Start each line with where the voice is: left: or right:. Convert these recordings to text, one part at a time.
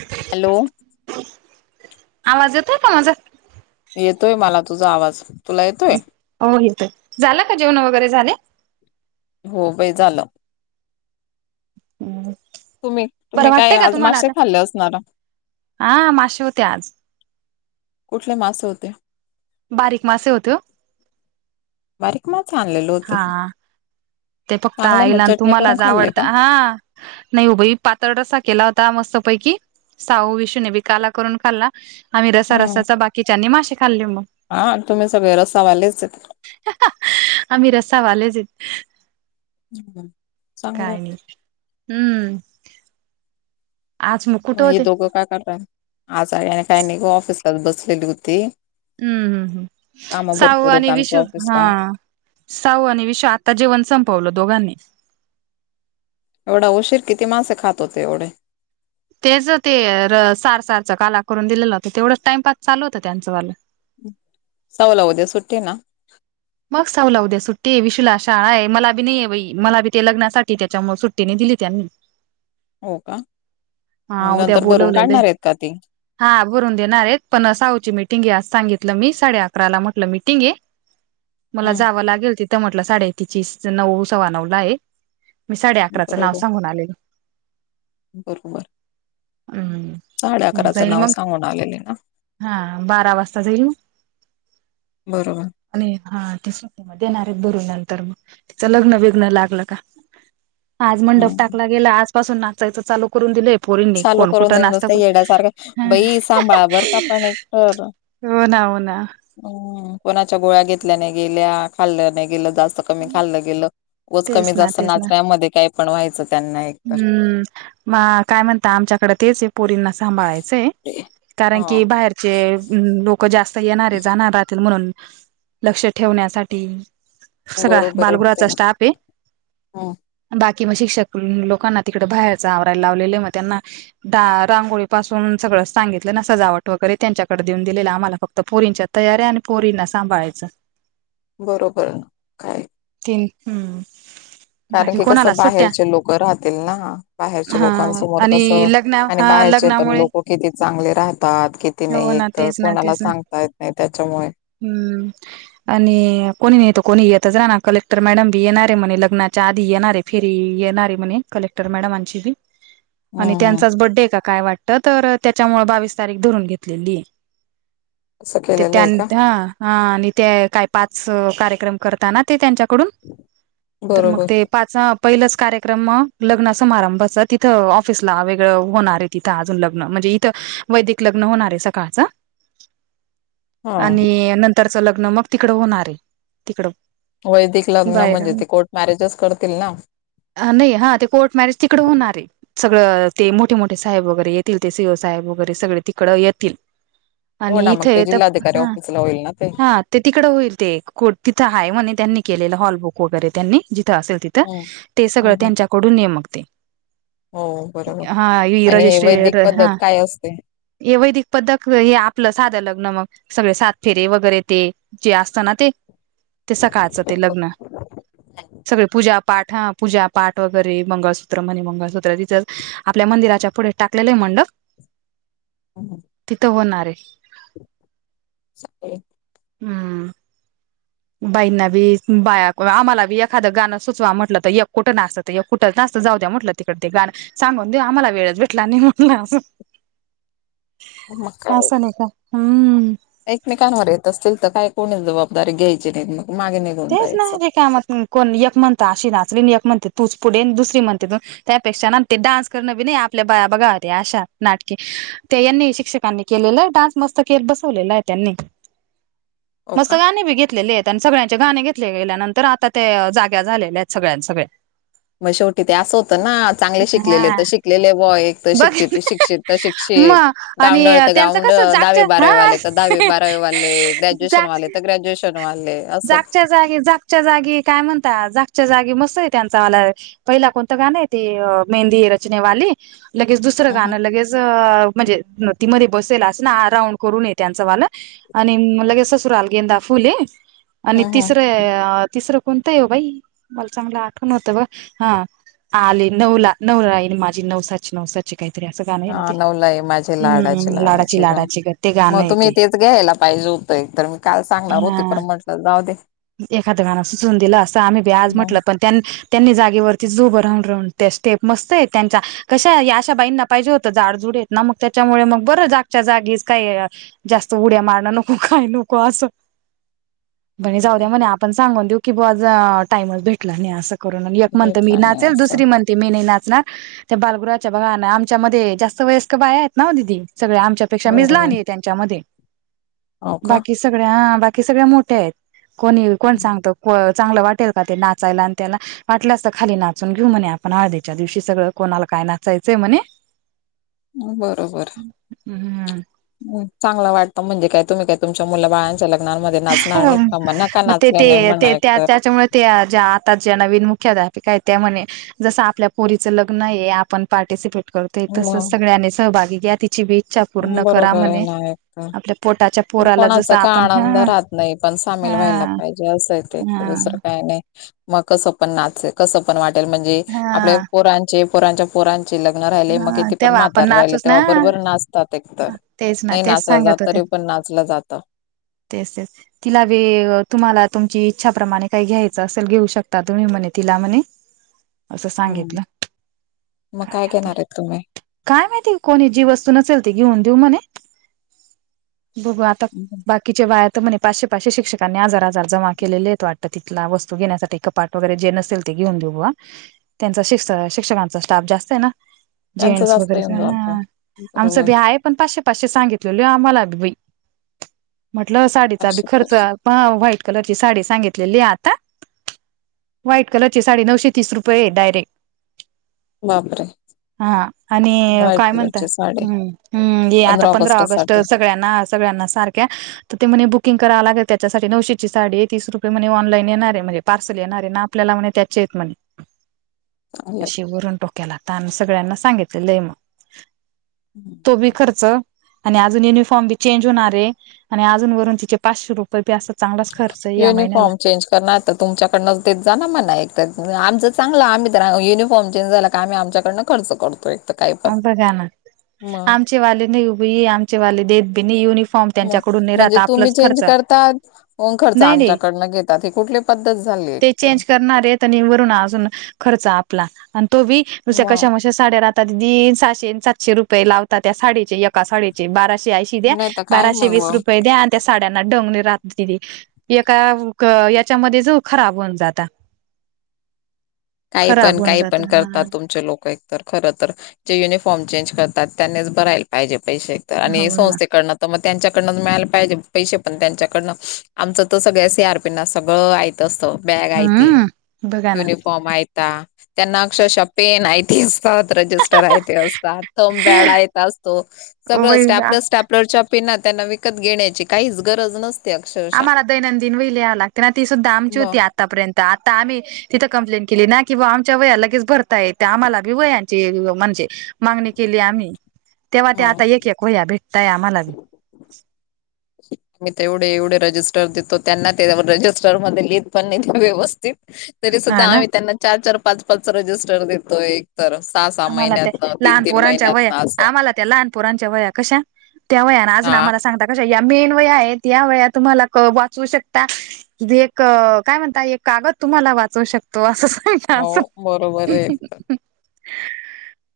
right: ह
left: हॅलो
right: आवाज येतोय कमाजात
left: येतोय मला तुझा आवाज तुला येतोय
right: हो तर झालं का जेवण वगैरे झाले
left: हो बाई झालं
right: हम्म
left: तुम्ही
right: बरं
left: तुम्ही काय
right: वाटतंय का
left: आज
right: तुम्हाला
left: मासेे
right: आता?
left: खाल्ले असणार
right: हा मासे होते आज
left: कुठले मासे होते
right: बारीक मासे होते
left: बारीक मा आणलेले होते
right: हा ते फक्त
left: चांगले
right: आईल
left: मग
right: आणि
left: चटणी करून
right: तुम्हालाच
left: खाल्ले
right: आवडत
left: का
right: हा नाही उभ पातळ रसा केला होता मस्त पैकी साह विष ने बी काला करून खाल्ला आम्ही रसा
left: हम्म
right: रसाचा बाकीच्यानी मासे खाल्ले मग
left: हा तुम्ही सग वळे रस्ता वालेच
right: आम्ही रस्सा वालेच
left: हम्
right: काणी हम्म आज मु
left: हे दोघं काय करत आजारने काय नाहीघ ऑफिसलाच बसलेली होती
right: हम्म हम् हम्
left: कामं भरपूर
right: साहआ
left: आहेत
right: आणि विश
left: आमच्या
right: हा
left: ऑफिसला
right: साऊ आणि विशा आता जेवण संपवलं दोघांनी
left: एवढा उशीर किती मासे खात होते एवढे
right: तेच ते सार सारच काला करून दिलेलं होतं तेवढंच टाइमपास चालू होतं त्यांचं वालं
left: सवल होद्या सुट्टे ना
right: मग सऊला उद्या सुट्टी आहे विशुला शाळा आहे मला बी नाहीये बाई मला बी ते लग्नासाठी त्याच्यामु सुट्टीने दिली त्यांनी
left: हो का
right: हा उद्या
left: नंतर भरून
right: बोलवलेलं आहे.
left: काढणार आहेत का तेी
right: हा भरून देणार मला
left: हम्म
right: जावं लागेल तिथं म्हटलं साडे ततीची नऊ सव् नऊ ला आहे मी साडे अकराचं नाव
left: बरोबर
right: सांगून आलेल
left: बरोबर
right: ह
left: साडे
right: मग
left: अकराचं
right: जाईल
left: नाव
right: मग
left: सांगून आलेले ना
right: हा बारा वाजता जाईल मग
left: बरोबर
right: आणि हा ती सु्टी म देणार एक बर नंतर मग तिचं लग्न वेग्न लागलं का आज, मंडप
left: हम्म
right: टाकला गेला आजपासून नाचायच चालू करून दिलंय पोरींनी
left: चालू
right: कोण
left: करून
right: कुठं
left: दिल
right: नाशता
left: नुसतं येड्यासारखं
right: कोण
left: बाई सांभाळा बर का पण
right: हो ना हो ना
left: हम् कोणाच्या गोळ्या घेतल्या नाही गेल्या खाल्ल्या नाही गेलं जास्त क खाल्लं गेलं व
right: तेच
left: कमी
right: ना
left: जास्त
right: तेच ना
left: नाचण्यामध्ये काय पण व्हायचं त्यां
right: हम्म म काय म्हणता आमच्याकडे तेच आहे पोरींना सांभळायचंय कारण
left: हा
right: की, बाहेरचे लो जास्त येणारे जाणार राहतील म्हणून लक्ष ठेवण्यासाठी सगळा
left: बरोबर
right: बालगृहाचा
left: एकदम
right: स्टाफ आहे
left: हम्म
right: बाकी मग शिक्षक लोकांना तिकडं बाहेरच आवरायला लावलेलं मग त्यांना रांगोळी पासून सगळं सांगितलं ना सजावट वगैरे त्यांच्याकडे देऊन दिलेलं आम्हाला फक्त, पोरींच्या तयारी आणि पोरींना सांभाळायचं
left: बरोबर काय
right: तन हम्
left: कारण की कसं बाहेरचे लोक राहतील ना बाहेरच्या
right: हा
left: लोकांसमोर
right: आणि
left: कसं
right: लग्न
left: आणि
right: हा
left: बाहेरचे पण
right: लग्नामुळे
left: लोक किती चांगले राहतात कि ति
right: हो
left: नाही एक
right: ना
left: तरर
right: तेच ना
left: कोणाला
right: तेच ना
left: सांगता येत नाही त्याच्यामुळे
right: हम्म आणि कोणी नाही तर कोणी येतच रा ना कलेक्टर मॅडम बी येणारे म्हणे लग्नाच्या आधी येणारे फेरी येत येणार म्ह ने कलेक्टर मॅडम आमची बी आणि
left: हम्म.
right: त्यांचाच बर्थडे आहे काय वा तर तर त्याच्या मुळे बावीस तारीख धरून घेतलेली
left: असं
right: ते
left: केलेलं
right: त्यां
left: आहे का
right: हा हा आणि ते काय पाच कार्यक्रम करताना त्यांच्याकडून तर मग
left: बरोबर.
right: ते प ्र लग् समारंभ तिथ ऑफिसला वेगळं होणार आहे तिथं अजून लग्न म्हणजे इथ वैदिक लग्न होणार आहे सकाळच
left: [inaudible]
right: आणि नंतरच लग्न मग तिकड होणार आहे तिकडं
left: वैदिक लग्न
right: बाहेर
left: म्हणजे ते कोर्ट मॅरेजच करतील ना
right: नाही हा ते कोर्ट मॅरेज तिकडडे होणार आहे सगळं ते मोठे मोठे साहेब वगैरे येतील ते, सी ओ साहेब वगैरे सगळे तिकडं येतील
left: हो
right: आणि
left: ना मग ते
right: इथे तर
left: जिल्हाधिकारी
right: हा
left: ऑफिसला होईल ना ते
right: हा ते तिकडं होईल ते तिथं आहे म्हणे त्यांनी केलेलं हॉलबुक वगैरे त्यांनी जिथं असेल तिथे
left: हम्म
right: ते सगळं
left: हम्म
right: त्यांच्याकडून नेमकते
left: हो बरोबर.
right: हा
left: आणि हे वैदिक
right: हराजशे
left: पद्धत
right: हा
left: काय असते?
right: हे वैदिक पद्धक हे आपलं साध लग्न मग सगळे साथ फेरे वगैरे ते जे असत ना ते ते सकाळचं ते लग्न सगळे पूजा पाठ हं पूजा पाठ वगैरे मंगळसूत्र म्हणे मंगळसूत्र तिथं आपल्या मंदिराच्या पुढे टाकलेलं आहे मंडप
left: हम्म,
right: तिथं होणार आहे
left: [inaudible]
right: हम्म बाईंना बी बाह्या आम्हाला बी एखादं गाणं सुचवा म्हटलं तर एकट कुठं नाचत एकुठंच जास्त जाऊ द्या म्हटलं तिकड ते गाण सांगून देऊ आम्हाला वेळच भेटला नाही म्हटलंं
left: [inaudible] मग काय
right: असं नाही का हम्म
left: एकमेकांवर येत असतील तर काय कोणी जबाबदारी घ्यायची नाहीत मग मागे नाही
right: तेच ना रिकाम कोण एक म्हणत अशी नाचीवील तशी नाचील एक म्हणते तूच पुढे दुसरी म्हणते त त्यापेक्षा ना ते डान्स करणं बी नाही आपल्या बाह्या बघा ते अशा नाटके त्या यांनी शिक्षकांनी केलेलं आहे डान्स मस्त के बसवलेला आहे त्यांनी
left: [inaudible]
right: मस्त गाणी बी घेतलेले आहेत आणि सगळ्यांनी चे गाणे घेतले गेल्या नंतर आता ते जाग्या झालेल्या आहेत सगळ्यांच सगळ्या
left: मग शेवटी ते असं होतं ना चांगले शिकलेले
right: हा
left: तर शिकलेले बॉय एक तर
right: बघ
left: शिकती शिक्षित ते शिक्षित
right: मग आणि
left: गावंढळ ते
right: त्यांचं
left: गावंढळ
right: कसं
left: दहावी
right: जागच्या
left: बारावी वाले तर दहावी
right: हा
left: बारावे वाले ग्रॅज्यु ग्रॅज्युएशन वाले
right: जाग
left: त गॅज्युएशन वाले असं
right: जागच्या जागी जागच्या जागी काय म्हणता जागच्या जागी मस्त आहे त्यांचा वाला पहिला कोणतं गाण आहे ते मेहंदी रचनेवाली लगेच दुस दुसरं
left: हम्म
right: गाणं लगेच म्हणजे ती मध्ये बसेल असं ना राऊंड करून ये त्यांचं वालं आणि लगेच ससुराल गेंदा फुले आणि
left: हम्म हम्म
right: तिसरं तिसरं कोणत ये हो बाई मला चांगलं आठवुण होतं बघा हा आली नऊला नवलाई माझी नवसाची नवसाची काहीतरी असं गाणं आहे ना
left: हा
right: ते
left: नवलाई माझी
right: हम्म
left: लाडाची लाडाची ग
right: ते गाणं
left: मग तुम्ही
right: येते
left: तेच घ्यायला पाहिजे होत एक तरर मी काल सांगणार होते
right: हा
left: पण म्हटलं जाऊ दे
right: एखादं गाणं सुचऊन न दिलं असंत आम्ही आज
left: मग
right: म्हटलं पण त्यां त्यांनी जागेवरती उभ राहून राहून त्या स्टेप मस्त आहे त्यांच्या कशा अशा बाईंना पाहिजे होत झाडजुड येत ना मग त्याच्यामुळे मग बरं जागच्या जागीच काही जास्त उड्या मारणं नको काही नको असं म्हणे
left: मग
right: जाऊ द्या
left: काय
right: म्हणे आपण सांगून देऊ की आज टाइमच भेटला नाही असं करु ना एक म्हणंत मी
left: भेटला नाही
right: नाचेल
left: असं
right: दुसरी म्हण मी नाही नाचणार त्या बालगृहाच्या बघान आमच्यामध्ये जास्त वयस्करबाह्याआहेत ना दीदी सगळे आमच्या त्यापेक्षा मीच
left: बरोबर
right: लहान त्यांच्यामध्ये
left: हो का
right: बाकी सगळ्या बाकी सगळ्या मोठ्या आहेत कोणी कोण
left: हम्म.
right: सांगत चांगलं वाटेल का ते नाचायला आणि त्याला वाटल्या असत खाली नाचून घेऊ म्हणे आपण आधीच्यादिवशी सगळं कोणाला काय नाचायचं म्हणे
left: बरोबर
right: हम्म
left: चांगलं वाटतं म्हणजे काय तुम्ही काय तुमच्या मुलं बाळांच्या लग्नांमध्ये नाचणार नाहीत का म्ह ना का
right: मग ते
left: नाचले नाही
right: ते
left: म्हण
right: ते
left: एकतर
right: त्याच्यामुळे त्या ज्या आता ज्या नवीन मुख्याध्यापिका आहेत त्या म्हणे जसं आपल्या पोरीचं लग्न आहे आपण पार्टिसिपेट करत तसच
left: मग
right: सगळ्यांनी सहभागी घ्या तिची बी इच्छा पूर्ण करा
left: बरोबर आहे
right: म्हणे
left: ना एकतर
right: आपल्या पोटाच्या पोराला जस
left: कोणाचा काय
right: आपण
left: आनंद
right: हं
left: राहत नाही पण सामील व्हायला पाहिजे असं य ते
right: हा
left: तर दुसरं काय नाही मग कसं पण नाचेल कसं पण वाटेल म्हणजे आपल्या
right: हा
left: पोरांचे पोरांच्या पोरांचे लग्न राहिले मग
right: हा
left: किती पण
right: तेव्हा आपण
left: म्हातार राहिले
right: नाचूच
left: तेव्हा
right: ना
left: बरोबर नाच एक तर
right: तेच ना
left: नाही
right: तेच
left: नाचलं जात
right: सांगत होत्या
left: तरी पण नाचलं जातं
right: तेच तेच तिला वे तुम्हाला तुमची इच्छाप्रमाणे काही घ्यायचं असेल, घेऊ शकता तुम्ही म्हणे तिला म्हणे. असं
left: हम्म,
right: सांगितलं
left: मग काय घेणार आहेत तुम्ही?
right: काय माहिती कोणी जी वस्तू नसेल ती घेऊन देऊ म्हणे. बघू आ ता बाक कीचे बायात म्हणे पाचशे पाचशे शिक्षकांनी हजार हजार जमा केले आहेत वाटतं, तिथला वस्तू घेण्यासाठी पाठ वगैरे जे नसेल ते घेऊन देऊ बा. त्यां शिक्षकांचा स्टाफ जास्त आहे ना.
left: त्यांचं
right: जेंट्स
left: जास्त
right: वगैरे
left: येऊन
right: ह,
left: जात
right: आमचं
left: बरोबर
right: ब आहे पण पाचशे पाचशे सांगितलेले आम्हाला तर बई. म्हटलं साडीचा बी खर्च
left: असे
right: ह व्हाईट कलरची साडी सांगितलेली आहे आता. व्हाईट कलरची साडी नऊशे तीस रुपये डायरे
left: बापरे!
right: हा आणि
left: व्हाईट
right: काय म्हणता.
left: कलरची
right: ह्
left: साडी
right: हम्म ये आता पंधरा ऑगस्ट स सगळ्यांना सगळ्यांना सारख्या तर ते म्हणे बुकिंग करावं लागेल. त्याच्यासाठी नऊशेची साडी तीस रुपये म्हणे ऑनलाईन येणार आहे म्हणे. पार्सल येणारे ना, आपल्याला म्हणे त्याचे येत म्हणे.
left: [inaudible]
right: अशी वरून डोक्याला ताण, सगळ्यांना सांगितलेल मग.
left: [inaudible]
right: तो बी खर्च, आणि आजुन युनिफॉर्मी चेंज होणारय. आणि अजूनू वरून तिचे पाचशे रुप [unintelligible] असा चांगलाच खर्च आहे या महिन्याला.
left: नाही तर तुमच्याकडनंच देत जा ना मला एक त्यात. आमचं चांगलं आम्ही तर युनिफॉर्म चेंज झाला का आम्ही आमच्याकडन खर्च करतोय.
right: बघा ना. आमचे वाले नई उभी, आमचे वाले देत बी नई युनिफॉ
left: म म्हणजे तुम्ही चेंज करतात, खर्च
right: नाही नाही
left: आमच्याकडन घेतात. ही कुठली पद्धत झाली.
right: ते
left: तर
right: चेंज करणार आहेत आणि वरून अजून खर्च आपला. आणि तो बी नुश्या
left: मग
right: कशा साड्या राहतात, दीन सहाशे सातशे रुपये लावता त्या साडीचे. एका साडीेचे बाराशे ऐंशी द्या
left: नाही तर काय
right: बाराशे वीस
left: मग
right: रुपये द्या आणि त्या साड्यांना डोंग [unintelligible] एका याच्यामध्ये जो खराब होऊन जाता.
left: काही
right: खराब
left: पण
right: होऊन
left: काही
right: जात
left: पण करतात
right: हा
left: तुमचे लोक तर खर तर. जे युनिफॉर्म चेंज करतात त्यांनीच भरायला पाहिजे पैसे एक तर. आणि
right: हो ना
left: संस्थेकडन तर मग त्यांच्याकडनं मिळायला पाहिजे पैसे पण त्यांच्याकडनं. आमचं तर सगळ्या सी आर पी ना सगळं आयत असत. बॅग आयती,
right: हम्म बघा ना
left: युनिफॉ फॉम आयता. त्यांना अक्षरश पेन अयती असतात रजस जस्टर आयते असतातं, थम पॅड अयता असतो. सगळ
right: वही
left: स्टप स्टप लर च्या पींना त्यांना विकत घेण्याची काहीच गरज नस
right: आम्हाला दैनंदिन वई लिहायं लागते ना, ती सुद्धा आमची
left: मग
right: होती आतापर्यंत. आता आम्ही तिथं कंप्लेन केली ना कि बा आमच्या वया लगेच भरतायेत, तर आम्हाला बी वया च्याहीये म्हणजे मागणी केली आम्ही, तेव्हा ते
left: मग
right: आता एक एक वया भेटताय आम्हाला. बी
left: [inaudible] मी तेवढे एवढे रजिस्टर देतो, त्यांना ते रजिस्टर मध्ये लिहित पण नईत् व्यवस्थित. तरी
right: हा
left: सुद्धा
right: ना
left: आम्ही त्यांना चार चार पाच पाचचा रजिस्टर देतो एक तर सहा सहा
right: आम्हाला ते
left: महिन्यातन, तीन
right: लहान
left: तीन
right: पोरांच्या वया
left: महिन्यातन असं.
right: आम्हाला त्या लहानपुरांच्या वया कशा, त्या वयाने अजून
left: हा
right: आम्हाला सांगतात कशा या मेन वया आहेत, या वया तुम्हाला क वाचवू शकता. ते एक काय म्हणता, एक कागद तुम्हाला वाचवू शकतो
left: हो
right: असं.
left: बरोबर आहे
right: [unintelligible]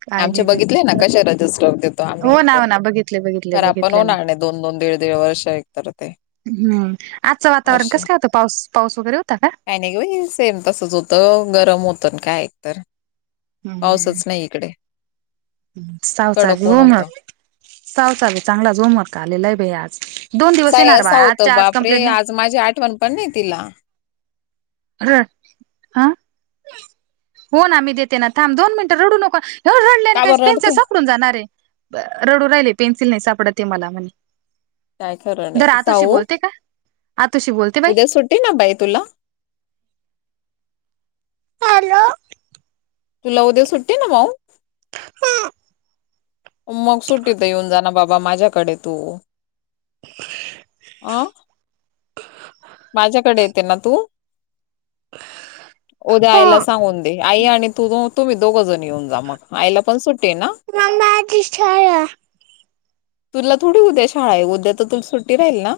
right: काय
left: आमचे
right: नाही बाई
left: बघितले ना कशे रजिस्टर होतेत. [unintelligible] आम्ही
right: हो ना
left: एकतर.
right: हो ना बघितले बघितले
left: खराब
right: बघितले ना
left: बनवणार नई दोन दोन दीड दीड वर्ष एकतर ते.
right: हम्म आजचं वातावरण कस काय होतं, पाऊस पाऊस वगैरे होता का?
left: काही नई गं बई, सेम तसच होतं. गरम होतं ना काय एकतर पाऊसच नाही इकडे कडक
right: सावचावी
left: ऊन होतं
right: होमवर्क सावचावी चांगलाच होमवर्क आलेला आहे भई आज दोन दिवस
left: साय
right: येणार
left: असा
right: बाबा
left: होत
right: आजच्या आज
left: बापरे
right: कमंप्लेट नाही
left: आज माझी आठवण पण नाही तिला
right: रड ह हो ना आ मीही देते ना थांब दोन मिनिटं रडू नको हो रडले आणि
left: का
right: काही
left: बर
right: पेन्सिल
left: रडते
right: सापडून जाणारे रडू राहिले पेन्सिल नाही सापडतते मला म्हणे
left: काय खरं
right: दर
left: नाही
right: आतुशी
left: साऊ
right: बोलते का आतुशी बोलते बाई
left: ते ना बाई तुला
right: हॅलो
left: तुला उद्या सुट्टे ना मऊ मग सुट्टीत येऊन जाना बाबा माझ्याकडे तू अ माझ्याकडे येते ना तू उद्या
right: हो
left: आईला सांगून दे आई आणि तुझ तुम्ही दोघ जण येऊन जा मग आयला पण सुट्टे ना
right: मग माझी शाळा
left: तुला थोडी उद्या शाळा आहे उद्या तर तु सुट्टी राहील ना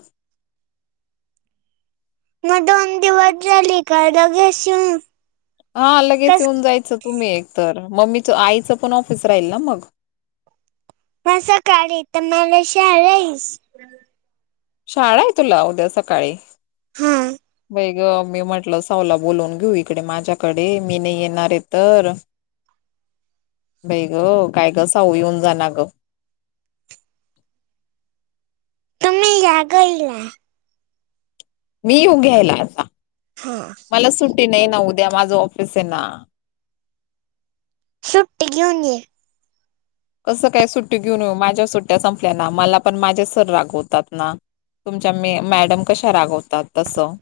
right: मग दोन दि वड राली काळ द घेश
left: हा लगेच येऊन जायचं तुम्ही एक तरर मम्मीच आईचं पण ऑफिस राहील ना मग
right: म सकाळी तर मला श आस
left: शाळा आहे तुला उद्या सकाळी
right: हा
left: ग मी म्हटलं सावला बोलवून घेऊ इकडे माझ्याकडे मी नाही येणार आहे तर बई ग काय गसाऊ येऊन जा ना ग
right: तुम्ही जागईला
left: मी येऊ घ्यायला आता
right: हा
left: मला सुट्टी नाही ना उद्या माझं ऑफिस आहे ना
right: सुट्टे घेऊन येे
left: कसं काय सुट्टी घेऊन येऊ माझ्या सुट्ट्या संपल्या ना मला पण माझे सर रागवतात ना तुमच्या मी मॅडम कशा रागवतात तसं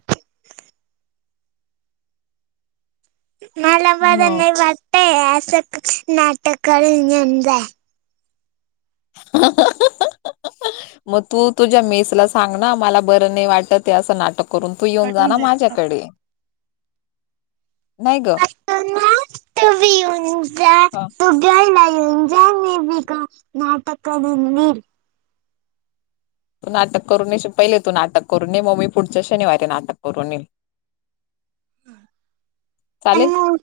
right: मला बरं
left: मग
right: नाही वाटतय असं नाटक करून येऊन जा
left: ह मग तू तुझ्या मेस ला सांग ना मला बरं नाही वाटत असं नाटक करून तू येऊन
right: कट होऊन
left: जाना
right: जाईल.
left: माझ्याकडे नाही ग
right: त उन जा जयलय जय मपिका नाटक दिी
left: तू नाटक करून ने पहिले तू नाटक करून येे मग मी पुढच्या शनिवारी नाटक करून येईल चालेच
right: आणि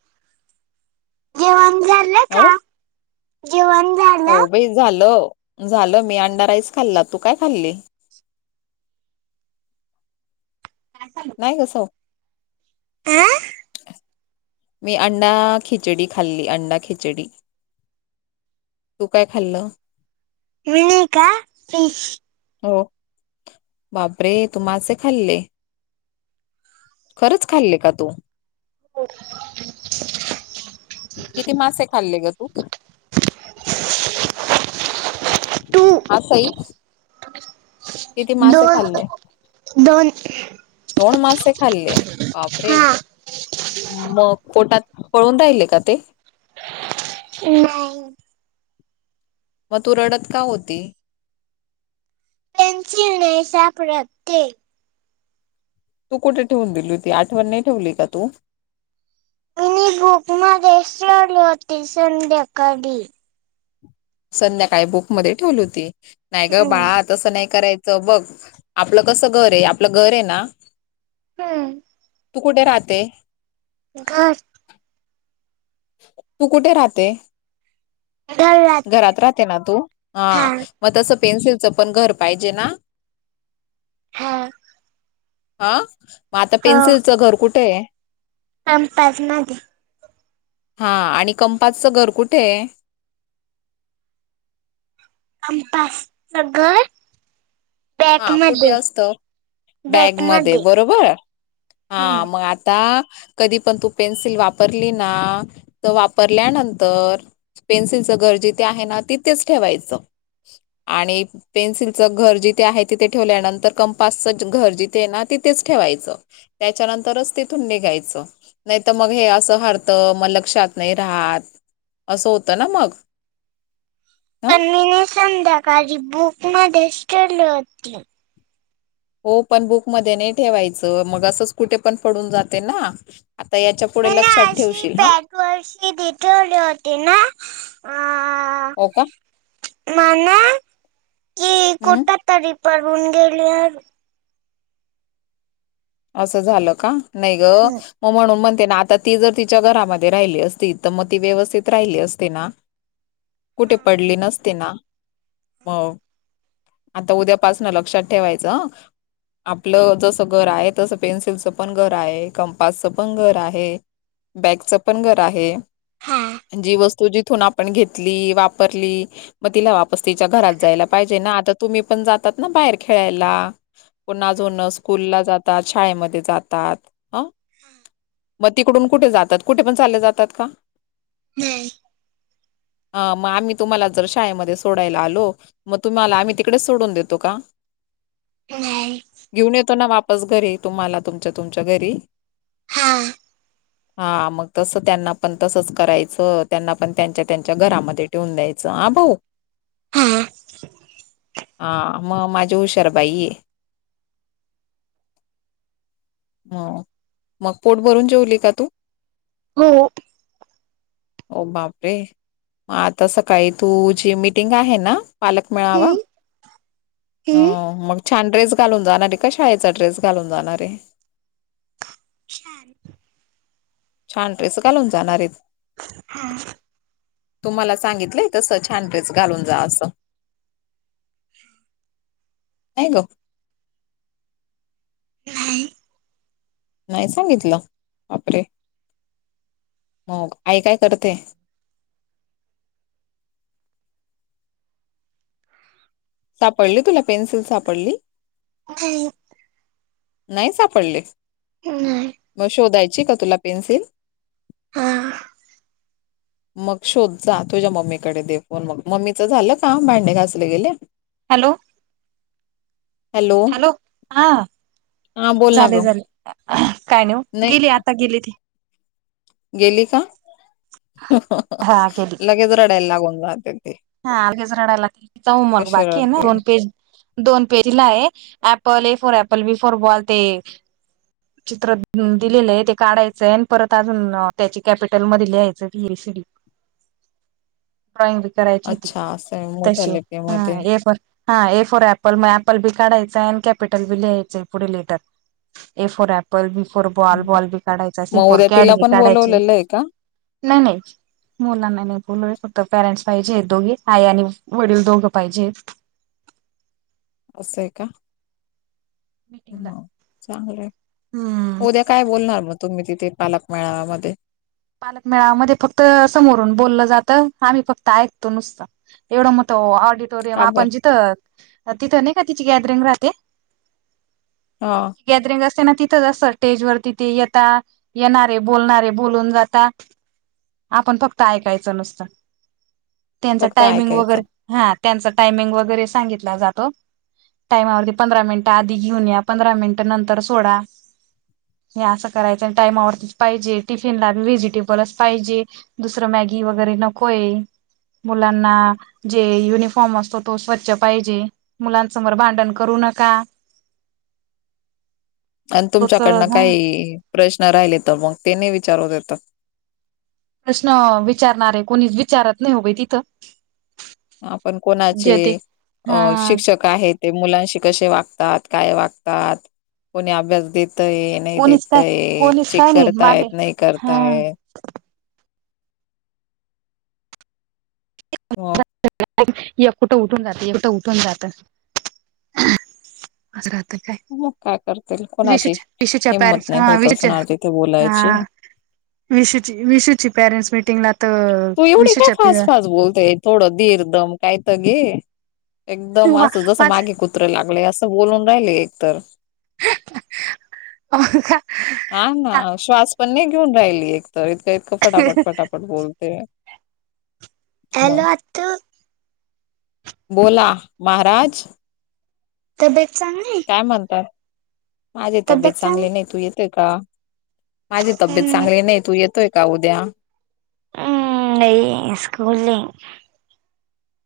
right: जेवण झालं
left: हो
right: का? जेवण
left: हो
right: झालं
left: बाई झालं झालं मी अंडा राईस खाल्ला तू काय खाल्ली नाही कास
right: आ
left: मी अं्डा खिचडी खाल्ली अं्डा खिचडी तू काय खाल्लं
right: विनका
left: हो बाबरे तु माझ खाल्ले खरंच खाल्ले का तू
right: हो
left: किती मासे खाल्ले ग तू
right: टू
left: असही
right: दोन दोन
left: दड मासे खाल्ले बाप रे
right: हा
left: मग पोटात पळून राहिले का ते
right: ह
left: मग तू रडत का होती
right: नाही सापडत ते
left: तू कुठे ठेवून दिली होती आठवण नाही ठेवली का तू
right: मिनी बुक मध्ये सोले होती संध्याकाळी
left: संध्याकाळी बुकमध्येध्ये ठेवली होती नाही ग
right: हम्म
left: बाळा तसं नाही करायचं बघ आपलं कसं घर आहे आपलं घर आहे ना
right: हम्म
left: तू कुठे राहते
right: घर
left: तू कुठे राहते घरात राहते ना तू हा मग तस पेन्सिलचं पण घर पाहिजे ना
right: हा
left: हा मग आता पेन्सिलचं घर कुठे आहे?
right: आम कंपास मध्ये दे
left: हा आणि कंपासचं घर कुठे?
right: कंपास च घर
left: हा
right: बॅक
left: कुठे
right: मध्ये
left: असत. बॅग मध्ये बरोबर
right: हम्म
left: हा मग आता कधी पण तू पेन्सिल वापरली ना तर वापरल्यानंतर पेन्सिलचं घर जिथे आहे ना तिथेच ठेवायचं आणि पेन्सिलचं घर जिथे आहे. तिथे ठेवल्यानंतर कंपासचं घर जिथे ना तिथेच ठेवायचं. त्याच्यानंतरच तिथून निघायचं नाही तर मग हे असं हरत मग लक्षात नाही राहत. असं होतं ना मग ह
right: मी न संध्याकाळी बुक मध्ये ठेवली होती.
left: हो पण बुक मध्ये नाही ठेवायचं मग असंच कुठे पण पडून जाते. ना आता याच्या पुढे लक्षात ठेवशील हा
right: तुशी देतले होते ना अ
left: हो का
right: मना की
left: हम्
right: कुठ तरी पडून गेली होती
left: असं झालं का नाही ग मग म्हणून म्हणते ना आता ती जर तिच्या घरामध्ये राहिली असती तर मग ती व्यवस्थित राहिली असते. ना कुठे पडली नसते. ना मग आता उद्यापासनं लक्षात ठेवायचं आपलं जसं घर आहे. तसं पेन्सिलचं पण घर आहे कंपासचं पण घर आहे. बॅगचं पण घर आहे.
right: हां
left: जी वस्तू जिथून आपण घेतली वापरली. मग तिला वापस तिच्या घरात जायला पाहिजे. ना आता तुम्ही पण जातात ना बाहेर खेळायला पण अजूनून स्कूलला जातात शाळेमध्ये जातात. ह मग तिकडून कुठे जातात. कुठे पण चाले जातात का
right: नाही
left: अ मग आम्ही तुम्हाला जर शाळेमध्ये सोडायला आलो. मग तुम्ही मला आम्ही तिकडे सोडून देतो. का
right: नाही
left: घेऊन येतो ना वापस घरी तुम्हाला तुमच्या तुमच्या घरी
right: हा
left: हा मग तसं त्यांना पण तसच करायचं त्यांना पण त्यांच्या त्यांच्या घरामध्ये ठेवून द्यायचं हा भाऊ
right: हा
left: हा मग माझी हुशारबाई आहे. हो मग पोट भरून जेवली का तू
right: हो
left: हे हो बापरे मग आता सकाळी तुझी मीटिंग आहे ना पालक
right: हम्म
left: मेळावा हा
right: हम्म
left: मग छान ड्रेस घालून जा नाही तर कशी पण शाळेचा ड्रेस घालून जाणार आहे.
right: शॅल
left: छान रड्रेस घालून जाणार आहेत.
right: हा
left: तुम्हाला सांगितलंय तसं छान ड्रेस घालून जा असं. का का
right: नाही
left: नाही सांगितलं वापरे मग आई काय करते. सापडली तुला पेन्सिल सापडली.
right: ह
left: नाही सापडले
right: नाही
left: मग शोधायची का तुला पेन्सिल
right: हा.
left: मग शोध जा तुझ्या मम्मीकडे दे फून मग मम्मीच झालं का भांडे घासले गेले.
right: हॅलो हॅलो हा
left: हा बोल ना
right: झाले
left: ग.
right: झाले काय नाही गेली आता गेली ती.
left: गेली का
right: हा गेली
left: लगेच रडायला लागून जहाते ते.
right: हा अगसरडला च उ मग
left: कशी
right: बाकी ना
left: रडते
right: पेज. दोन पेजीला आहे apple A for apple B for ball ते. चित्र दिलेलं आहे ते काढायचंय आणि परत अजून त्याची कॅपिटल मध्ये लिहायचं बी एसीडी.
left: हा
right: ड्रॉइंग बी करायची ती
left: आहे मोठ्या
right: तशी हा
left: लेकीमध्ये
right: हे पण. हा ए फॉर ऍपल मग अपल बी काढयचंय अड कॅपिटल बी लिहायचय पुढे लिटात. A for apple B for ball ball B काढायचा सी
left: मग
right: फोर
left: उद्या
right: कॅड
left: तिला
right: बी
left: पण
right: काढायचे.
left: बोलवलेलं आहे का
right: नाही नाही. मुलांना नाही बोलूय फक्त पॅरेंट्स पाहिजे आहेत दोघे आई आणि वडील दोघं पाहिजे आहेत.
left: असंय का.
right: मीटिंगला
left: चांगलं आहे
right: हम्म
left: उद्या काय बोलणार मग तुम्ही तिथे पालक मेळाव्या म.
right: पालकमेळावमध्ये फक्त समोरून बोललं जातं आम्ही फक्त ऐकतो नुसतं. एढ मतऑिट ोरियम
left: का बर
right: आपण जिथ तिथं नाही का तिची गॅदरिंग राहते.
left: हा
right: गॅदरिंग असते ना तिथं असत स्टेज वर तिथे येता येणारे बोलणारे बोलून जात. आता आपण फक्त ऐकायचं नसतं त्यांच
left: फक्त
right: टायमिंग
left: ऐकायचं
right: वगैरे. हा त्यांचा टायमिंग वगैरे सांगितला जातो. टायमावरती पंधरा मिनिटं आधी घेऊन या पंधरा मिनिटं नंतर सोडा. हे असं करायचं आणि टायमावरतीच पाहिजे टिफिन लाी व्हजिट. ेबलच पाहिजे दुसरं मॅगी वगैरे नकोय. मुलांना जे युनिफॉर्म असतो तो स्वच्छ पाहिजे. मुलांसमोर भांडण करू नका.
left: हा आणि
right: तोच
left: तुमच्याकडनं
right: ह
left: काही प्रश्न राहिले तर मग ते नाही विचारू देतात.
right: प्रश्न विचारणार आहे कोणी विचारत नाही होवे तिथं.
left: आपण कोणाचे
right: जेते
left: अ
right: हा
left: शिक्षक का हे ते मुलांशी कसे वागतात काय वागतात कोणी अभ्यास देतय. नाही
right: कोणीच काय
left: देतय
right: कोणीच
left: चेक
right: काय नाही मागे
left: करतायत नाही
right: हा
left: करताय. मग
right: [unintelligible] कुठं उठून जातात कुठं उठून जातात.
left: मग काय करतील कोणाची
right: विशूच्या विशूच्या
left: हिंमत
right: पॅरेंट्स
left: नाही
right: हा
left: होत
right: विशूच्या
left: असणार तिथे बोलायची. हा [unintelligible]
right: विशूची विशूची पॅरेंट्स मीटिंगला
left: तू एवढी काय फास्ट फास्ट बोलतेय थोडं धीर दम कायत घे एकदम
right: वा
left: असं जसं
right: पाच
left: मागे कु त्र लागले असं बोलून राहिले एकतर
right: हं हं हो का?
left: हा ना श्वास पण नाही घेऊन राहिली एकतर इतकं इतकं पटापट पटापट बोलते. मग
right: हॅलो आतू
left: बोला महाराज
right: तब्येत चांगलीय?
left: काय म्हणताय माझी तब्येत चांगली नाही तू येतेय का? माझी तब्येत
right: हम्म
left: चांगली नाही तू येतोय का उद्या?
right: हम्म नाई स्कूलय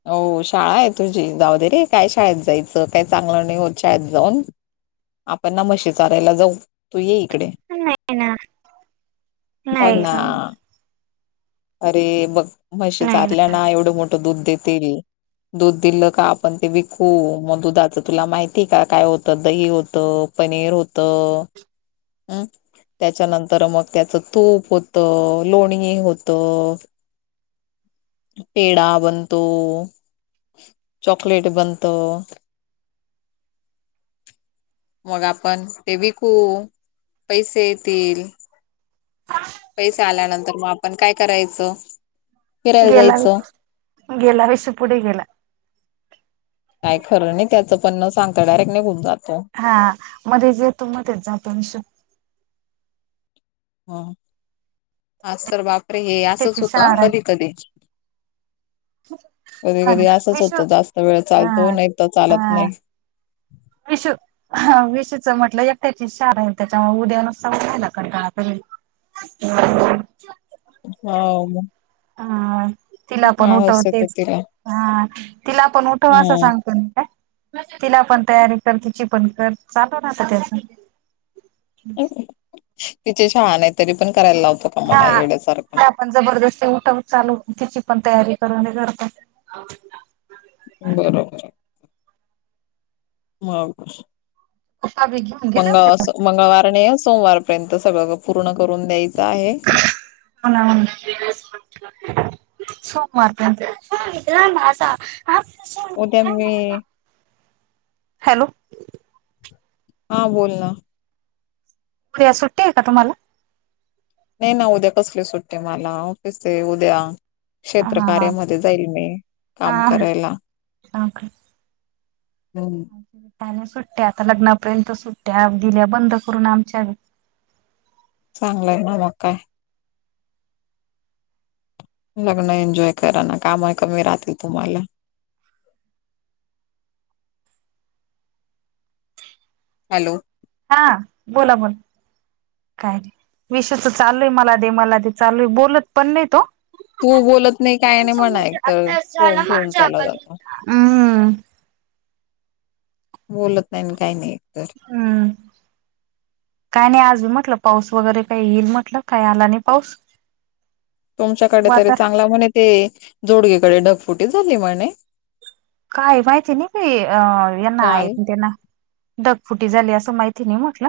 left: हो शाळा आहे तुझी जावूदेरे काय शाळेत जायचं काय चांगलं नाही होत शाळेत जाऊन आपण ना म्हशी चारायला जाऊ तू ये इकडे
right: नाही ना
left: हो ना अरे! बघ म्हशी
right: नाही
left: चारल्या ना एवढं मोठं दूध देतील. दूध दिलं का आपण ते विकू मग दुधाच तुला माहिती का काय होतं दही होतं पनीर होतं हम् त्याच्यानंतर मग त्याचं तूप होत लोणी होतं. पेढा बनतो चॉकलेट बनतं. मग आपण ते विकू पैसे येतील. पैसे आल्यानंतर मं आपण काय करायचं? फिरायला
right: गेला
left: जायचं
right: बाई गेला विसु पुढे गेला
left: काय खरं नाही, त्याचं पण न सांगत डायरेक्ट निघून जातो.
right: हा मध्येच येतो मध्येच जातो विशु
left: हो. आज तर बापरे! हे असच
right: त्याची
left: होतं
right: शाळा
left: कधी कधी कधी
right: हा ना
left: कधी असंच
right: विशू
left: होतं जास्त वेळ
right: हा
left: चालतो नाही तर चालत नाही.
right: विशु ह विशुचं म्हटलं एकट्याची शाळाय त्याच्यामुळे उद्या नु [unintelligible] राला कंटाळा करीत हम [unintelligible] [inaudible]
left: हं
right: हा तिला पण
left: येतो
right: उठवतेच
left: तिला
right: हा तिला पण उठव असं
left: हम्म
right: सांगतो ना काय तिला पण तयारी कर तिची पण कर चालू राहत त्याचं
left: तिचे शाळा नाहीतरी पण करायला लावतो. का मला
right: हा
left: येड्यासारखा
right: [unintelligible] पण जबरदस्ती उठव चालव तिची पण तयारी करून दे करतो
left: बरोबर मावस [unintelligible]
right: [unintelligible]
left: मंग मंगळवार न सोमवारपर्यंत सगळं पूर्ण करून द्यायचं आहे.
right: होना होना सोमवार पर्यंत माझा
left: उद्या मी
right: हॅलो!
left: हा बोल ना.
right: उद्या सुट्टी आहे का तुम्हाला?
left: नाही ना उद्या कसली सुट्टी मला, ऑफिसये उद्या.
right: हा
left: क्षेत्रकार्यामध्ये जाईल मी, काम
right: हा
left: करायला.
right: काय
left: हम्म.
right: त्याने सुट्ट्या आता लग्नापर्यंत सुट्ट्या, दिल्या बंद करून आमच्या
left: चांगलंय ना मग काय. लग्न एन्जॉय करा ना, काम कमी राहतील तुम्हाला. हॅलो.
right: हा बोला बोला. काय रे? विषय तर चालूय मला दे मला दे चालूय बोलत पण नई तो.
left: तू बोलत नाही काय नाही म्हणा एक तर फोन ठेवून चालला
right: [unintelligible]
left: जातो
right: हम्म.
left: बोलत नाही ना काही नाही एकतर.
right: हम्म काय नाही आज मी म्हटलं पाऊस वगैरे काही येईल म्हटलं, काही आला नाही पाऊस.
left: तुमच्याकडे तरी
right: वातार
left: चांगला म्हणे ते, जोडगीकडे ढगफुटी झाली म्हणे?
right: काय माहिती नई बी अ- यांना
left: काल
right: आहेत त्यांना. डगफुटी झाली असं माहिती नई म्हटलं.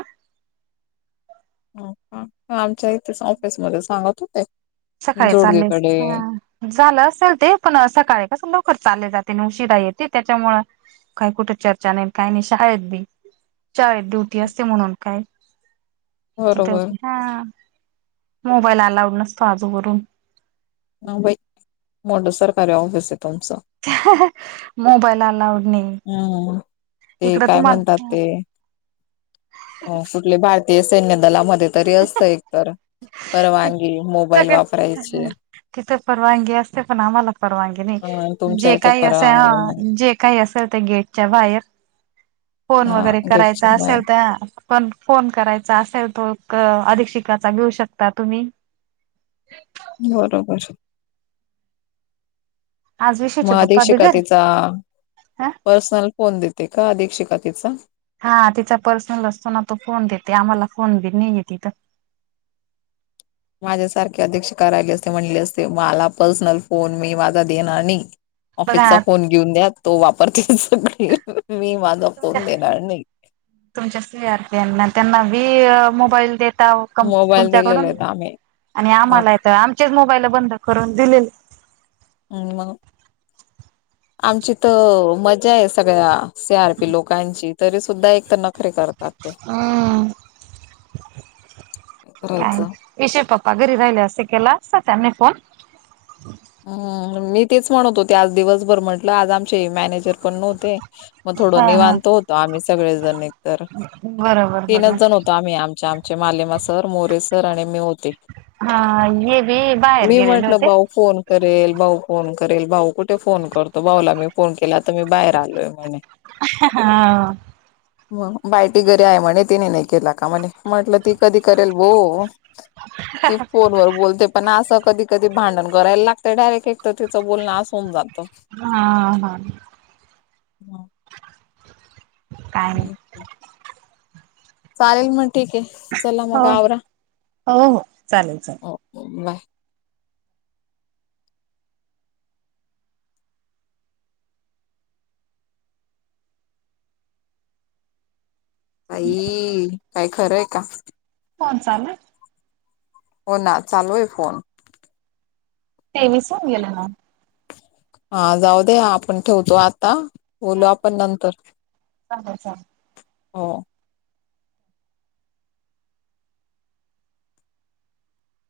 left: ह ह आमच्या इथेच ऑफिसमध्ये सांगत होते.
right: सकाळी चाललेच
left: जोडगेकडे
right: हा. झालं असेल ते, पण सकाळी कसं लवकर चालले जाते नि उशिरा येते त्याच्यामुळ काही कुठे चर्चा नई काय नाही, शाळेत बी चाळ ड्युटी असते म्हणून काय. तिथे
left: बरोबर
right: [unintelligible] हा. मोबाईल अलाउड नसतो आजूवरून.
left: ह बई, मोठं सरकारारी ऑफिसय तुमचं.
right: मोबाईल अलाउड नई.
left: हम्म ते काय म्हणतात ते हो, कुठले भारतीय सैन्य दलामध्ये तरी असतं एकतर. परवानगी, मोबाईल
right: सगळे
left: वापरायची.
right: तिथे परवानगी असते, पण आम्हाला परवानगी नई.
left: अ तुमच्या
right: जे
left: इथे
right: काही असे
left: परवानगी
right: हा
left: नाही.
right: जे काही असेल ते गेटच्या बाहेर. फोन
left: हा
right: वगैरे
left: गेटच्या
right: करायचा
left: बाहेर
right: असेल तर पण फोन करायचा असेल तो क, अधिक शिकाचा घेऊ शकता तुम्ही.
left: बरोबर.
right: आज विशूचे
left: मग अधिक
right: पप्पा बिगर
left: शिकातीचा
right: ह
left: पर्सनल फोन देते का अधिक शिकातीचा.
right: हां तिचा पर्सनल असतो ना तो फोन देते आम्हांला फोन बी नाही येत तिथ.
left: माझ्यासारखे अध्यक्षकार राहिले असते म्हणले असते मला पर्सनल फोन मी माझा देणार नाही. ऑफिसचा
right: बघा
left: फोन घेऊन द्या तो वापरतील, मी माझा फोन देणार नाही.
right: तुमच्या सी आर पीं ना त्यांना वी मोबाईल देता. पण
left: मोबाईल दिलेले
right: तुमच्याकडून
left: आहेत आम्ही
right: आणि आम्हांला
left: मग
right: येथे आमच्याच मोबाईला बंद करून दिलेले
left: हम् मग आमची तर मजा आहे सगळ्या सी आर पी लोकांची तरी सुद्धा एक तर न खरी करतात काय करायचं
right: येशय पप्पा घरी राहिले असते केला असता त्यांनी फोन.
left: हम् मी तेच म्हणत होते आज दिवसभर म्हंटलं आज आमचे मॅनेजर पण नव्हते. मग थोडं
right: हा हा
left: निवांत होतो आम्ही सगळेजण तर
right: बरोबर.
left: तीनच
right: बरोबर
left: जण होतो आम्ही आमच्या आमच्या मालेमा सर, मोरे सर आणि मी होते.
right: हां हे बी बाहेर
left: मी
right: गेलेले
left: म्हटलं
right: होते.
left: भाऊ फोन करेल भाऊ फोन करेल भाऊ कुठे फोन करतो भाऊला मी फोन केला तर तर मी बाहेर आलोय म्हणे.
right: हा
left: मग बाय ती घरी आहे म्हणे तिने नाही केला का म्हणे म्हटलं ती कधी करेल बो ती फोन वर बोलते पण, असं कधी कधी भांडण करायला लाग ते डायरेक्ट एक तर तिचं बोलणं आस होऊन जातं.
right: हा हा.
left: [unintelligible]
right: काय [unintelligible]
left: चालेल मग, ठीकय. चला
right: हो
left: मग,
right: हो
left: आवरा.
right: हो हो चालेल चालेल.
left: बाय. आई, काय खरंय का?
right: [unintelligible]
left: हो, ना. चालूय, फोन.
right: [unintelligible]
left: हा, जाऊ दे. आपण ठेवतो आता. बोलू,
right: हा.
left: आपण नंतर.
right: चालेल चालेल.
left: हो.